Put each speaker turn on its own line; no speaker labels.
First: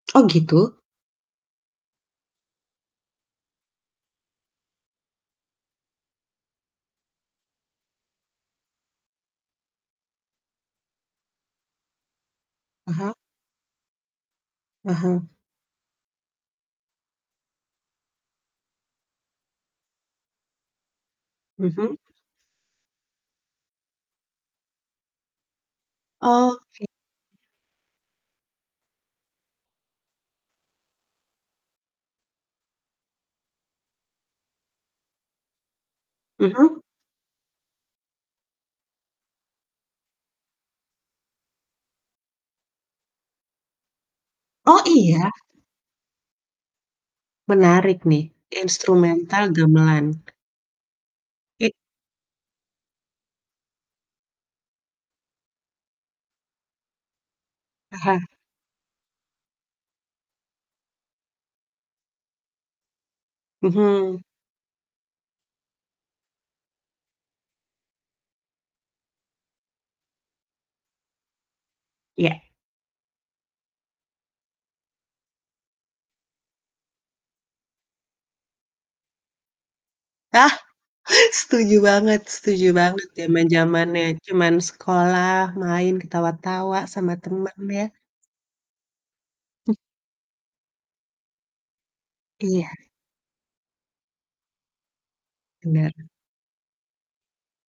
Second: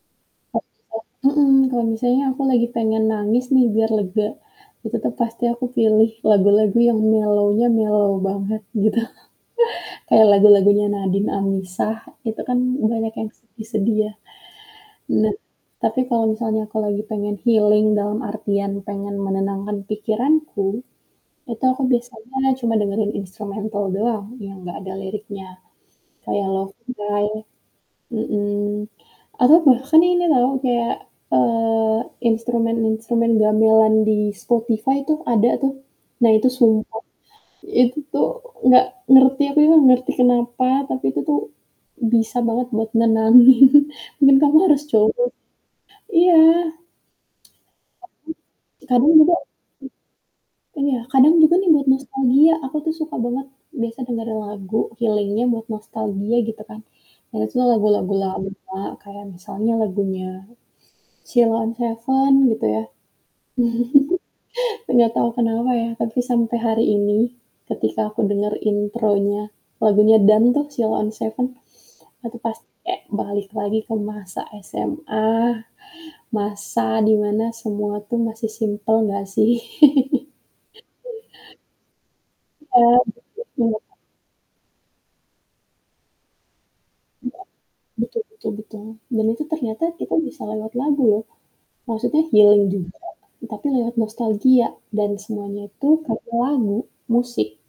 Oh gitu?
[unintelligible] Mhm, kalo misalnya aku lagi pengen nangis nih biar lega, ya tetep pasti aku pilih lagu-lagu yang mellow-nya mellow banget gitu. Kayak lagu-lagunya Nadin Amizah itu kan banyak
Aha.
yang sedih-sedih ya.
Aha.
Nah tapi kalo misalnya aku lagi pengen healing dalam artian pengen menenangkan pikiranku, itu aku
Mhm.
biasanya cuma dengerin instrumental doang yang gak ada liriknya, kayak Love
Oke.
Guy mhm, atau bahkan ini loh kayak, eee, instrumen-instrumen gamelan di Spotify itu ada tuh, nah itu
Mhm.
sumpeh, itu tuh gak ngerti, aku ini nggak ngerti kenapa, tapi itu tuh bisa banget buat nenangin dan kamu
Oh
harus coba.
iya?
Iya.
Menarik nih.
Tapi, kadang juga
Instrumental gamelan.
iya, kadang juga nih
I
buat nostalgia aku tuh suka banget, biasa dengerin lagu healing-nya buat nostalgia gitu kan, dan itu lagu-lagu
Aha.
lama kayak misalnya lagunya Sheila on 7 gitu ya.
Mhm.
Gak tau kenapa ya, tapi sampai hari ini ketika aku denger intronya lagunya "Dan" tuh Sheila on 7, itu
Iya.
pas kek balik lagi ke masa SMA, masa di mana semua tuh masih simpel gak sih.
Ah, setuju banget setuju
Iya,
banget,
betul banget.
zaman-zamannya cuman sekolah, main, ketawa-tawa sama
Iya.
temen ya.
Betul betul betul, dan itu
Mmm.
ternyata kita bisa lewat lagu loh, maksudnya healing
Iya.
juga tapi lewat nostalgia dan semuanya itu
Bener.
dari lagu, musik.